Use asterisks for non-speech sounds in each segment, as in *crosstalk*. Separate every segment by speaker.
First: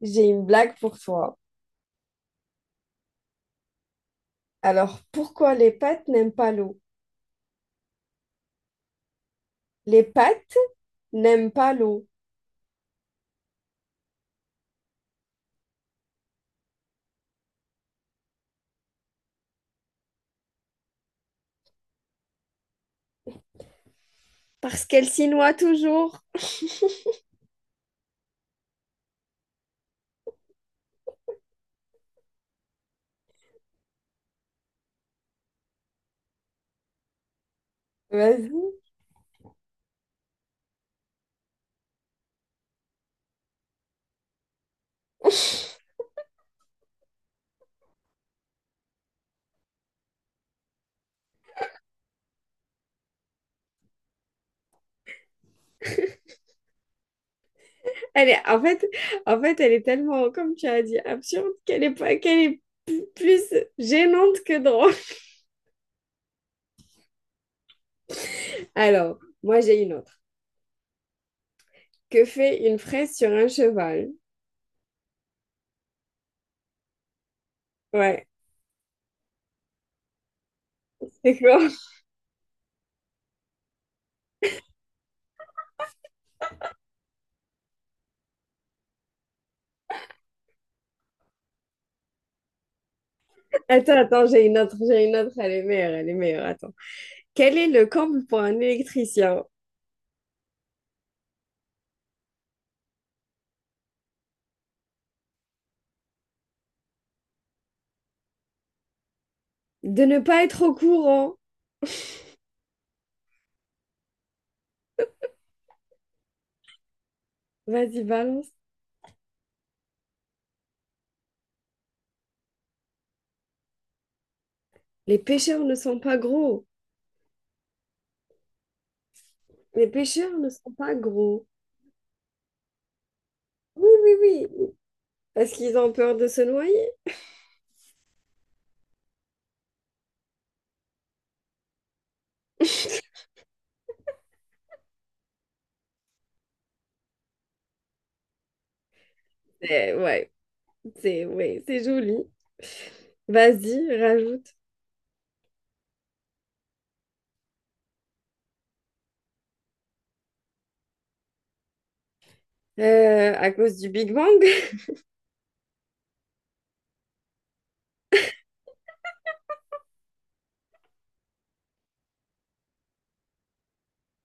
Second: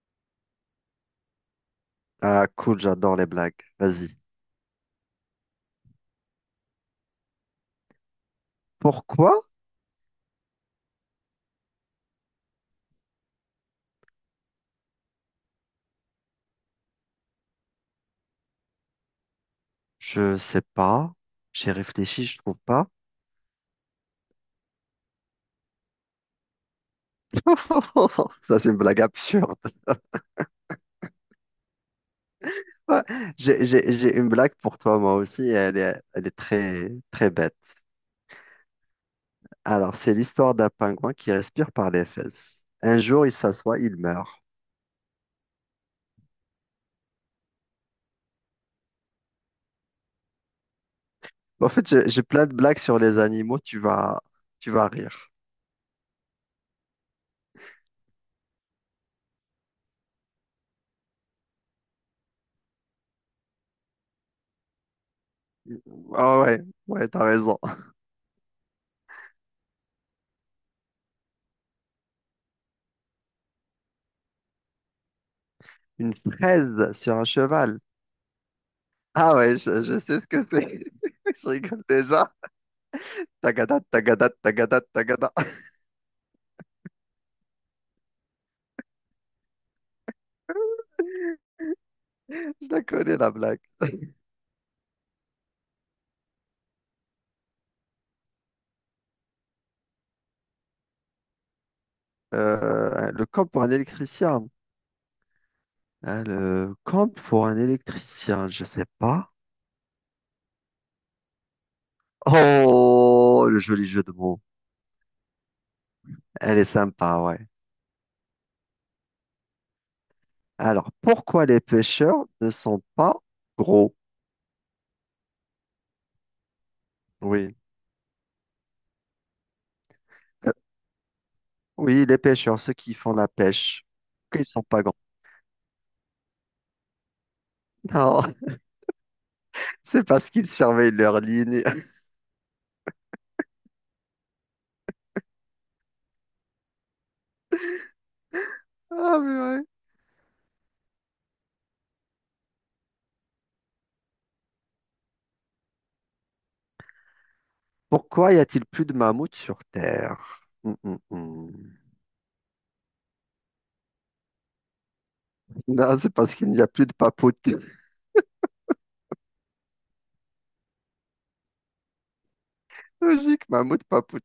Speaker 1: J'ai une blague pour toi.
Speaker 2: Ah, cool, j'adore les blagues. Vas-y.
Speaker 1: Alors, pourquoi les pattes n'aiment pas l'eau?
Speaker 2: Pourquoi?
Speaker 1: Les pattes n'aiment pas l'eau.
Speaker 2: Je sais pas. J'ai réfléchi, je trouve pas.
Speaker 1: Parce qu'elle s'y noie toujours.
Speaker 2: *laughs* Ça, c'est une blague absurde. Ouais, j'ai une blague pour toi, moi aussi. Elle est très, très bête.
Speaker 1: Vas-y.
Speaker 2: Alors, c'est l'histoire d'un pingouin qui respire par les fesses. Un jour, il s'assoit, il meurt.
Speaker 1: *laughs*
Speaker 2: En fait, j'ai plein de blagues sur les animaux. Tu vas rire.
Speaker 1: Elle est, en fait, elle est tellement, comme tu as dit, absurde qu'elle est pas, plus gênante que drôle.
Speaker 2: Ah ouais, ouais, t'as raison.
Speaker 1: *laughs* Alors, moi, j'ai une autre. Que fait une fraise sur un cheval?
Speaker 2: Une fraise sur un cheval.
Speaker 1: Ouais.
Speaker 2: Ah ouais, je sais ce que c'est.
Speaker 1: C'est
Speaker 2: *laughs* Je
Speaker 1: quoi?
Speaker 2: rigole
Speaker 1: *laughs*
Speaker 2: déjà. Tagada, tagada, tagada, tagada. *laughs* Je la connais, la blague.
Speaker 1: Attends, attends, j'ai une autre, j'ai une autre. Elle est meilleure, elle est meilleure. Attends. Quel est le comble pour un électricien?
Speaker 2: Le camp pour un électricien. Hein, le camp pour un électricien, je sais pas.
Speaker 1: De ne pas être au courant.
Speaker 2: Oh, le joli jeu de mots. Elle est sympa, ouais.
Speaker 1: Vas-y, balance.
Speaker 2: Alors, pourquoi les pêcheurs ne sont pas gros?
Speaker 1: Les pêcheurs ne sont pas gros.
Speaker 2: Oui.
Speaker 1: Les pêcheurs ne
Speaker 2: Euh,
Speaker 1: sont pas gros.
Speaker 2: oui, les pêcheurs, ceux qui font la pêche.
Speaker 1: Oui,
Speaker 2: Pourquoi
Speaker 1: oui,
Speaker 2: ils sont
Speaker 1: oui.
Speaker 2: pas grands?
Speaker 1: Parce qu'ils ont peur de se noyer.
Speaker 2: Non, *laughs* c'est parce qu'ils surveillent leur ligne. *laughs* Ah, mais ouais.
Speaker 1: Eh, ouais, c'est joli. Vas-y, rajoute.
Speaker 2: Pourquoi y a-t-il plus de mammouths sur Terre?
Speaker 1: À cause du Big Bang.
Speaker 2: Non, c'est parce qu'il n'y a plus de papoute. *laughs* Logique, mammouth, papoute.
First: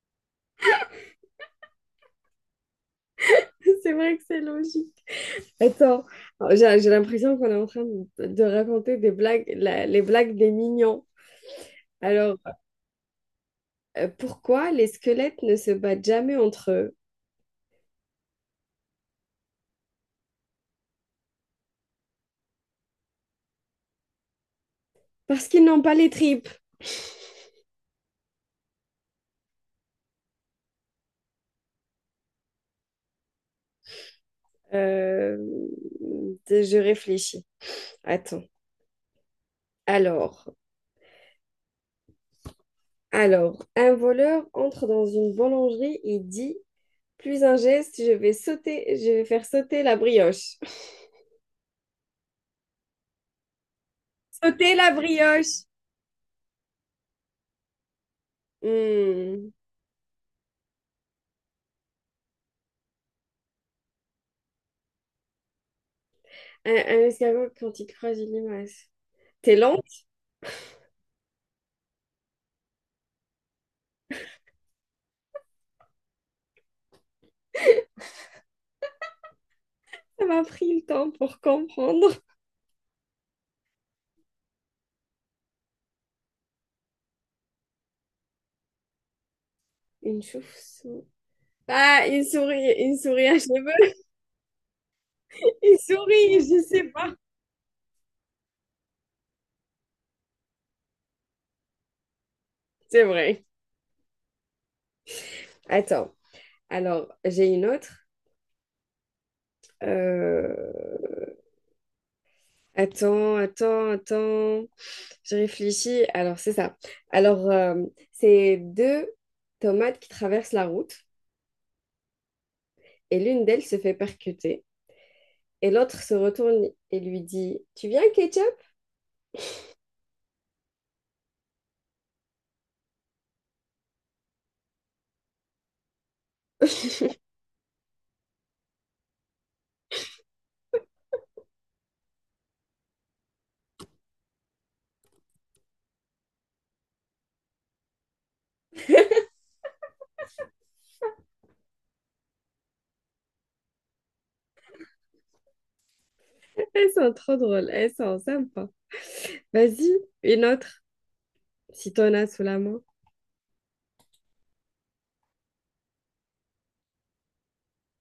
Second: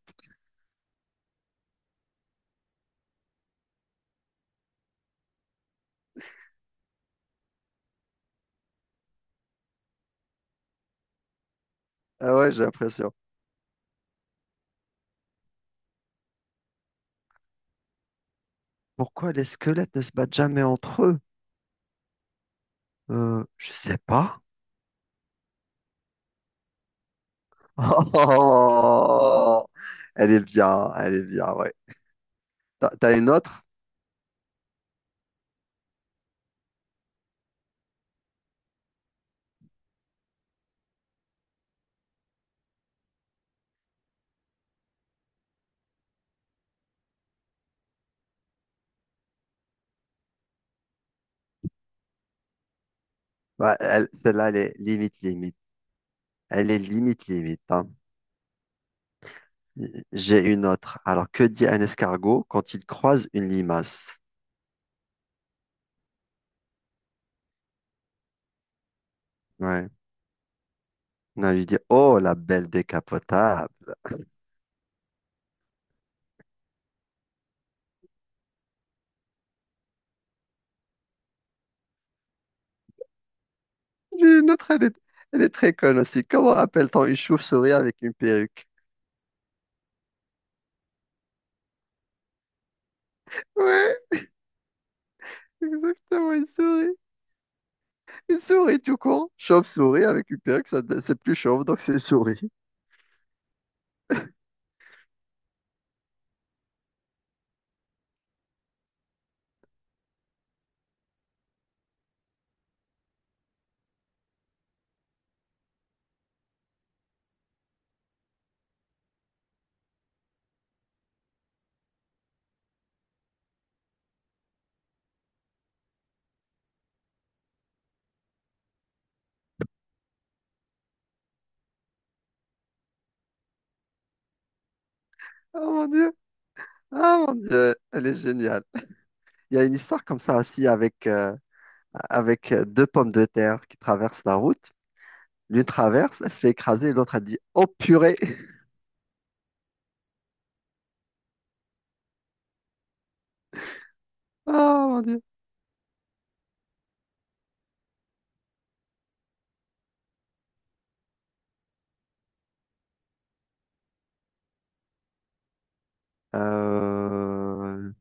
Speaker 1: *laughs* C'est vrai que c'est logique. Attends, j'ai l'impression qu'on est en train de raconter des blagues, les blagues des mignons.
Speaker 2: Ah
Speaker 1: Alors,
Speaker 2: ouais, j'ai l'impression.
Speaker 1: pourquoi les squelettes ne se battent jamais entre eux?
Speaker 2: Pourquoi les squelettes ne se battent jamais entre eux? Je sais pas. *laughs*
Speaker 1: Parce qu'ils n'ont pas les tripes.
Speaker 2: Oh, elle est bien, ouais. T'as une autre?
Speaker 1: Euh, je réfléchis. Attends. Alors, alors, un voleur entre dans une boulangerie et dit, plus un geste, je vais sauter, je vais faire sauter la brioche. *laughs*
Speaker 2: Ouais, elle- celle-là, elle est
Speaker 1: Sauter la
Speaker 2: limite, limite.
Speaker 1: brioche!
Speaker 2: Elle est limite, limite, hein.
Speaker 1: Hmm.
Speaker 2: J'ai une autre. Alors, que dit un escargot quand il croise une limace?
Speaker 1: Un escargot quand il croise une limace. T'es lente,
Speaker 2: Ouais. Non, il lui dit, oh, la belle décapotable.
Speaker 1: ça m'a pris le temps pour comprendre.
Speaker 2: J'ai une autre, elle est très conne aussi. Comment appelle-t-on une chauve-souris avec une perruque?
Speaker 1: Une chauve-souris. Ah, une souris à cheveux.
Speaker 2: Ouais,
Speaker 1: *laughs* Une
Speaker 2: exactement,
Speaker 1: souris,
Speaker 2: une
Speaker 1: je sais
Speaker 2: souris.
Speaker 1: pas.
Speaker 2: Une souris tout court. Chauve-souris avec une perruque, ça, c'est plus chauve, donc c'est souris.
Speaker 1: C'est vrai.
Speaker 2: *laughs*
Speaker 1: Attends. Alors, j'ai une autre. Euh, Attends, attends, attends. Je réfléchis. Alors, c'est ça. Alors, c'est deux tomates qui traversent la route, et l'une d'elles se fait percuter, et l'autre se retourne et lui dit, tu viens, ketchup?
Speaker 2: Oh mon Dieu,
Speaker 1: *laughs*
Speaker 2: ah mon Dieu, elle est géniale. Il y a une histoire comme ça aussi avec, avec deux pommes de terre qui traversent la route. L'une traverse, elle se fait écraser, l'autre elle dit oh purée! *laughs* Oh mon Dieu!
Speaker 1: Elles sont trop drôles. Elles sont sympas. Vas-y, une autre, si t'en as sous la main.
Speaker 2: Euh,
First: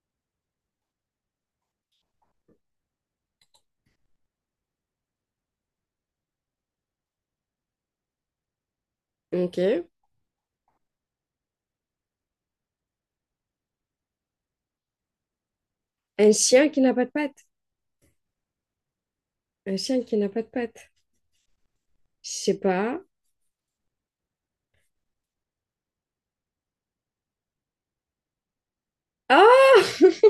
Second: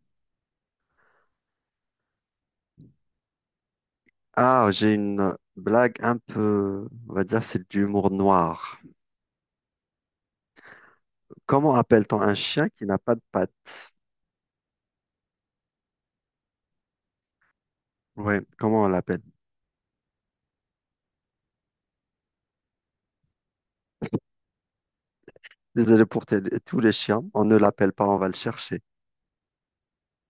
Speaker 2: Ah, j'ai une blague un peu, on va dire, c'est de l'humour noir.
Speaker 1: Ok.
Speaker 2: Comment appelle-t-on un chien qui n'a pas de pattes?
Speaker 1: Un chien qui n'a pas de pattes.
Speaker 2: Oui, comment on l'appelle?
Speaker 1: Un chien qui n'a pas de pattes. Je sais pas.
Speaker 2: Désolé pour tous les chiens, on ne l'appelle pas, on va le chercher.
Speaker 1: Ah! *laughs*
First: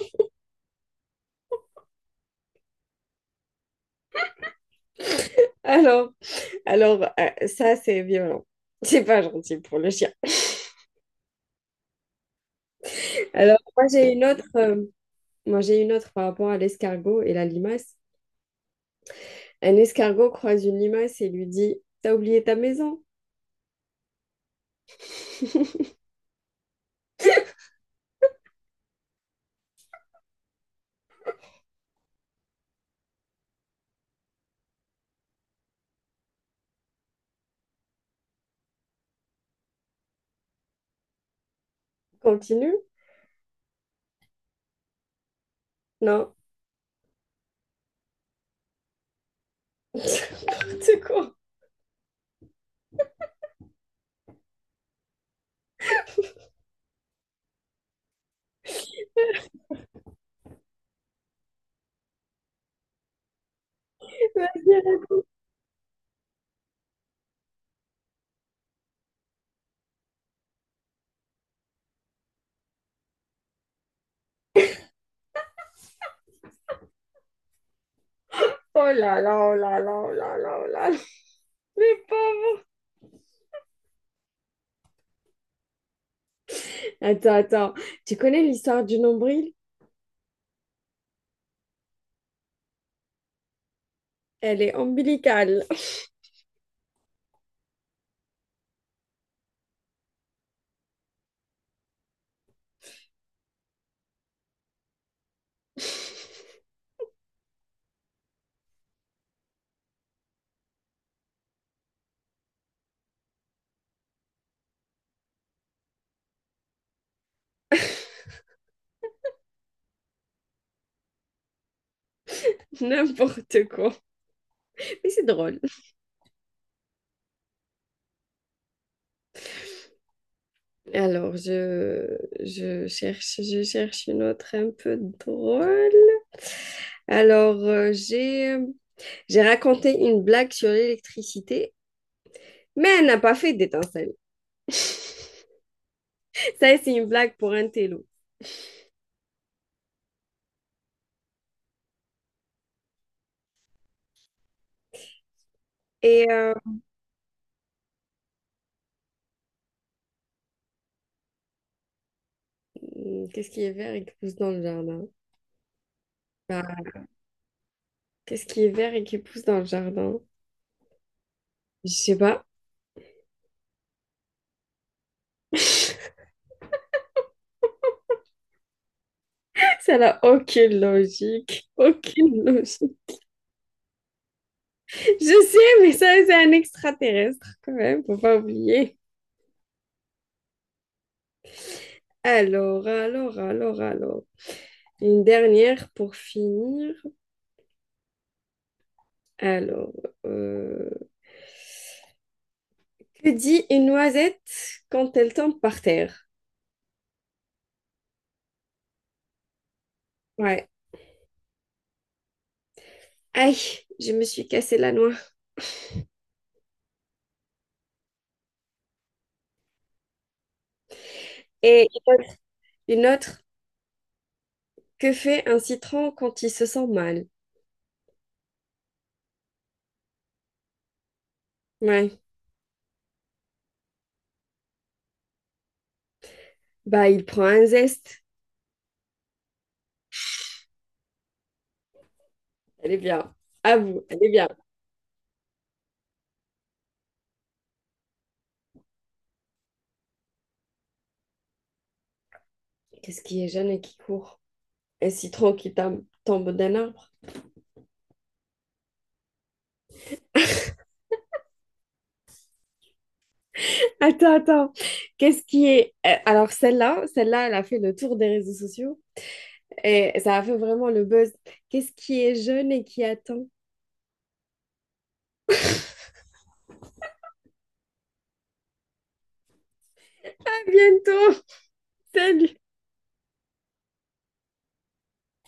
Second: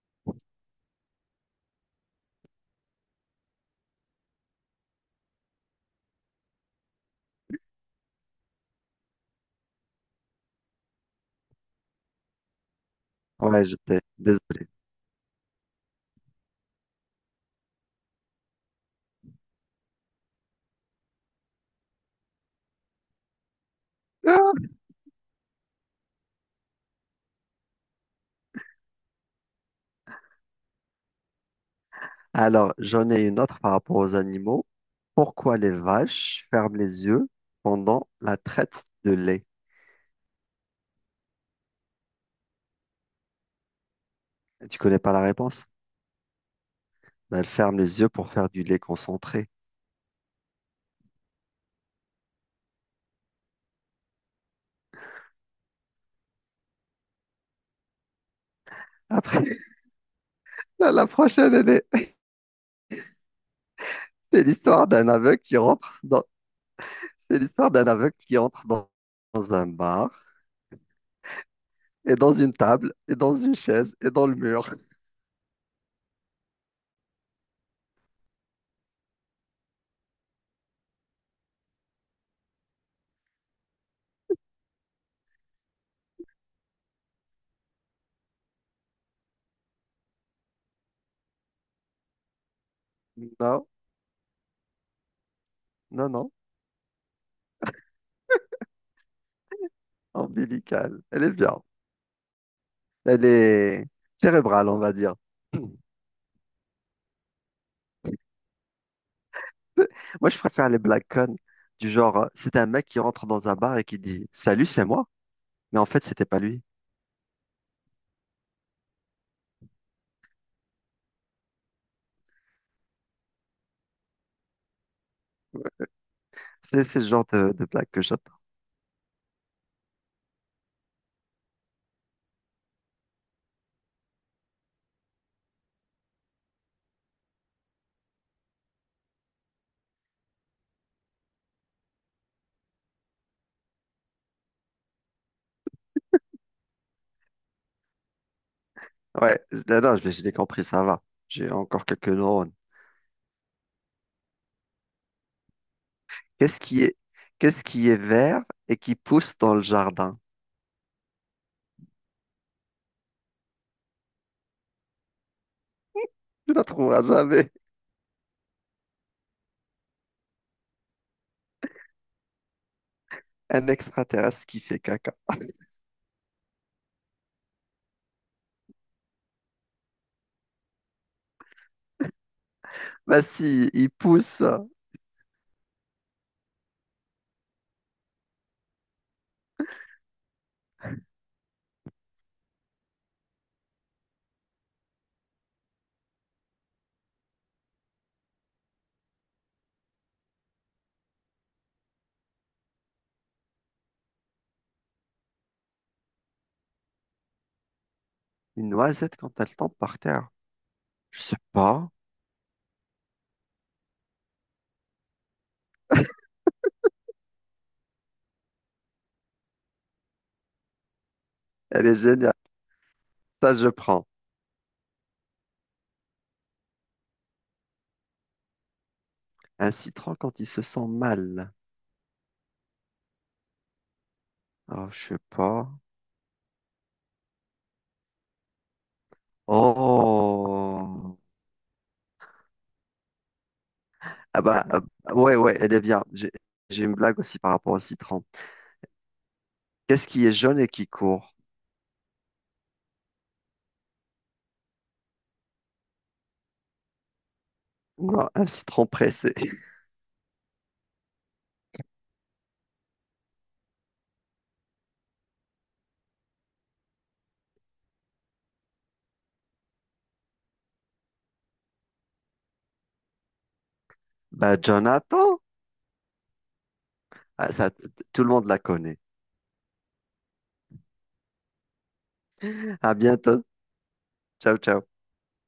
Speaker 1: Alors, ça, c'est violent. C'est pas gentil pour le chien. Alors,
Speaker 2: Ouais,
Speaker 1: moi,
Speaker 2: j'étais
Speaker 1: j'ai une autre,
Speaker 2: désolé.
Speaker 1: moi, j'ai une autre par rapport à l'escargot et la limace. Un escargot croise une limace et lui dit, t'as oublié ta maison?
Speaker 2: Alors, j'en ai une autre par rapport aux animaux. Pourquoi les vaches ferment les yeux pendant la traite de lait?
Speaker 1: Continue?
Speaker 2: Tu connais pas la réponse?
Speaker 1: Non.
Speaker 2: Ben, elles ferment les yeux pour faire du lait concentré.
Speaker 1: *laughs* N'importe quoi.
Speaker 2: Après, *laughs* la prochaine, elle est- c'est l'histoire d'un
Speaker 1: Vas-y.
Speaker 2: aveugle qui rentre dans. C'est l'histoire d'un aveugle qui entre dans, dans un bar, et dans une table, et dans une chaise, et dans le mur.
Speaker 1: Oh là là, oh là là, oh là là, oh là là. Mais pauvre. Attends, attends. Tu connais l'histoire du nombril?
Speaker 2: Non,
Speaker 1: Elle est ombilicale.
Speaker 2: non, non, ombilicale. Elle est bien. Elle est cérébrale, on va dire. *clears throat*
Speaker 1: *laughs*
Speaker 2: Moi, je préfère les black con, du genre, c'est un mec qui rentre dans un bar et qui dit, salut, c'est moi. Mais en fait, c'était pas lui.
Speaker 1: N'importe quoi. Mais c'est drôle.
Speaker 2: C'est le genre de blague que j'attends.
Speaker 1: Alors, je cherche une autre un peu drôle. Alors, j'ai raconté une blague sur l'électricité, mais elle n'a pas fait d'étincelle. *laughs* Ça, c'est une blague pour un télo.
Speaker 2: Ouais, non, non, je l'ai compris, ça va. J'ai encore quelques neurones.
Speaker 1: Et
Speaker 2: Qu'est-ce qui est, qu'est-ce qui est vert et qui pousse dans le jardin?
Speaker 1: qu'est-ce qui est vert et qui pousse dans le jardin?
Speaker 2: Tu ne
Speaker 1: Bah,
Speaker 2: trouveras jamais
Speaker 1: qu'est-ce qui est vert et qui pousse dans le jardin? Je sais pas.
Speaker 2: un extraterrestre qui fait caca.
Speaker 1: *laughs* Ça n'a aucune logique. Aucune logique.
Speaker 2: Bah si, il pousse une
Speaker 1: Je sais, mais ça, c'est un extraterrestre quand même, faut pas oublier. Alors, alors. Une dernière pour finir. Alors, euh, que dit une noisette quand elle tombe par terre?
Speaker 2: noisette quand elle tombe par terre.
Speaker 1: Ouais.
Speaker 2: Je sais pas.
Speaker 1: Aïe, je me suis cassé la noix.
Speaker 2: Elle
Speaker 1: Et
Speaker 2: est géniale.
Speaker 1: une autre,
Speaker 2: Ça, je prends.
Speaker 1: que fait un citron quand il se sent mal?
Speaker 2: Un citron quand il se sent mal.
Speaker 1: Ouais.
Speaker 2: Oh, je sais pas.
Speaker 1: Bah, il prend un zeste.
Speaker 2: Oh.
Speaker 1: Elle est bien. À vous, elle est
Speaker 2: Ah
Speaker 1: bien.
Speaker 2: bah, ouais, ouais, elle est bien. J'ai une blague aussi par rapport au citron. Qu'est-ce qui est jaune et qui court?
Speaker 1: Qu'est-ce qui est jeune et qui court? Un citron qui tombe d'un arbre.
Speaker 2: Non, un citron pressé. *laughs*
Speaker 1: Attends, attends. Qu'est-ce qui est... alors, celle-là, celle-là, elle a fait le tour des réseaux sociaux. Et ça a fait vraiment le buzz. Qu'est-ce qui est jeune et qui attend?
Speaker 2: Bah, Jonathan. Ah, ça, tout le monde la connaît.
Speaker 1: À bientôt! Salut!
Speaker 2: À bientôt. Ciao, ciao.